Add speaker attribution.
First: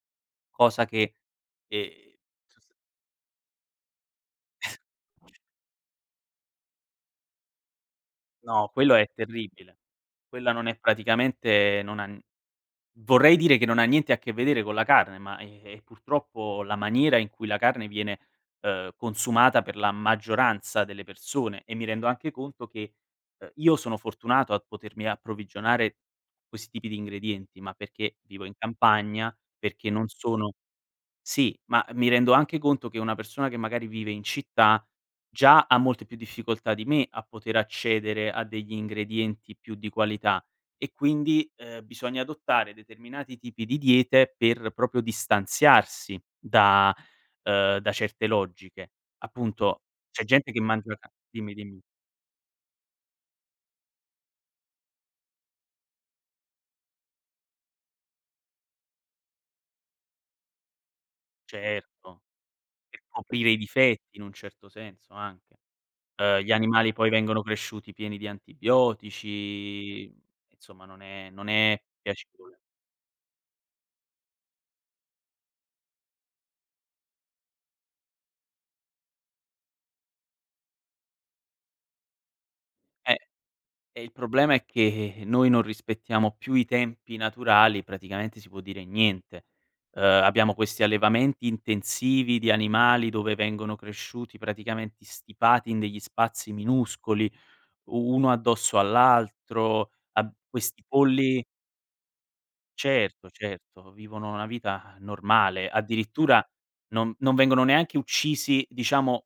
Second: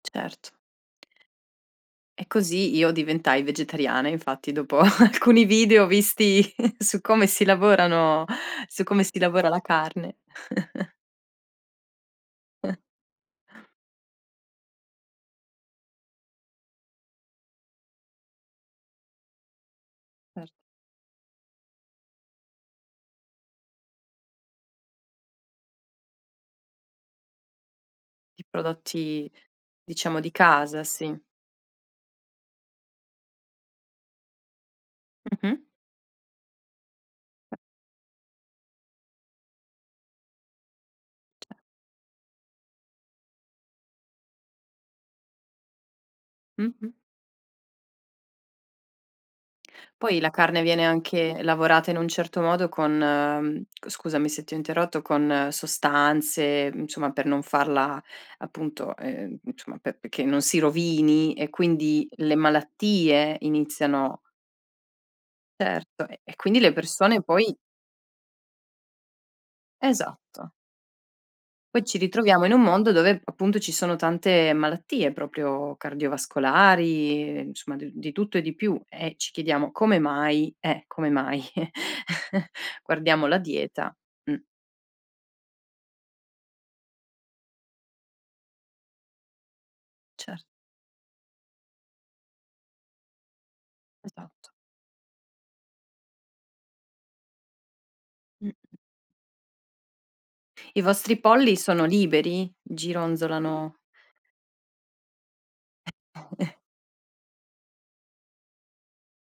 Speaker 1: Certo.
Speaker 2: Cosa che, ehm
Speaker 1: E così io diventai vegetariana, infatti dopo alcuni video visti su come si lavorano
Speaker 2: No,
Speaker 1: su
Speaker 2: quello
Speaker 1: come
Speaker 2: è
Speaker 1: si lavora la
Speaker 2: terribile,
Speaker 1: carne.
Speaker 2: quella non è praticamente non ha vorrei dire che non ha niente a che vedere con la carne, ma e e purtroppo la maniera in cui la carne viene, uhm, consumata per la
Speaker 1: Certo.
Speaker 2: maggioranza delle persone e mi rendo anche conto che, uhm, io sono fortunato a potermi approvvigionare questi tipi di ingredienti, ma perché
Speaker 1: I
Speaker 2: vivo in
Speaker 1: prodotti,
Speaker 2: campagna, perché non
Speaker 1: diciamo, di
Speaker 2: sono
Speaker 1: casa, sì.
Speaker 2: sì, ma mi rendo anche conto che una persona che magari vive in città
Speaker 1: Mh-mh.
Speaker 2: già ha molte più difficoltà di me a poter accedere a degli ingredienti più di qualità e quindi,
Speaker 1: Ce
Speaker 2: ehm, bisogna adottare determinati tipi di diete per proprio distanziarsi
Speaker 1: Mh-mh.
Speaker 2: da, uhm, da certe logiche. Appunto
Speaker 1: Poi
Speaker 2: c'è
Speaker 1: la
Speaker 2: gente che
Speaker 1: carne viene
Speaker 2: mangia ca
Speaker 1: anche
Speaker 2: dimmi, dimmi.
Speaker 1: lavorata in un certo modo con- c scusami se ti ho interrotto- con sostanze, insomma, per non farla appunto, ehm, insomma, pe che non si rovini e quindi
Speaker 2: Certo,
Speaker 1: le
Speaker 2: per
Speaker 1: malattie
Speaker 2: coprire i difetti
Speaker 1: iniziano
Speaker 2: in un certo senso, anche.
Speaker 1: Certo, e e
Speaker 2: Uhm, gli
Speaker 1: quindi le
Speaker 2: animali poi
Speaker 1: persone
Speaker 2: vengono
Speaker 1: poi
Speaker 2: cresciuti pieni di antibiotici, mhmm,
Speaker 1: Esatto.
Speaker 2: insomma non è non è
Speaker 1: Poi ci ritroviamo in
Speaker 2: piacevole.
Speaker 1: un mondo dove p appunto ci sono tante malattie proprio cardiovascolari, e insomma, d di tutto e di più e ci chiediamo: "Come mai?" eh, come mai.
Speaker 2: Eh.
Speaker 1: Guardiamo la dieta,
Speaker 2: E il
Speaker 1: mh.
Speaker 2: problema è che noi non rispettiamo più i tempi naturali, praticamente si può dire niente. Uhm,
Speaker 1: Cer
Speaker 2: abbiamo questi allevamenti intensivi di animali dove vengono cresciuti
Speaker 1: Esatto.
Speaker 2: praticamente stipati in degli spazi minuscoli, uno
Speaker 1: Mh-mh.
Speaker 2: addosso all'altro, ab
Speaker 1: I
Speaker 2: questi
Speaker 1: vostri
Speaker 2: polli
Speaker 1: polli sono liberi?
Speaker 2: Certo,
Speaker 1: Gironzolano
Speaker 2: certo. Vivono una vita ha normale, addirittura
Speaker 1: [unintelligible]
Speaker 2: non non vengono neanche uccisi, diciamo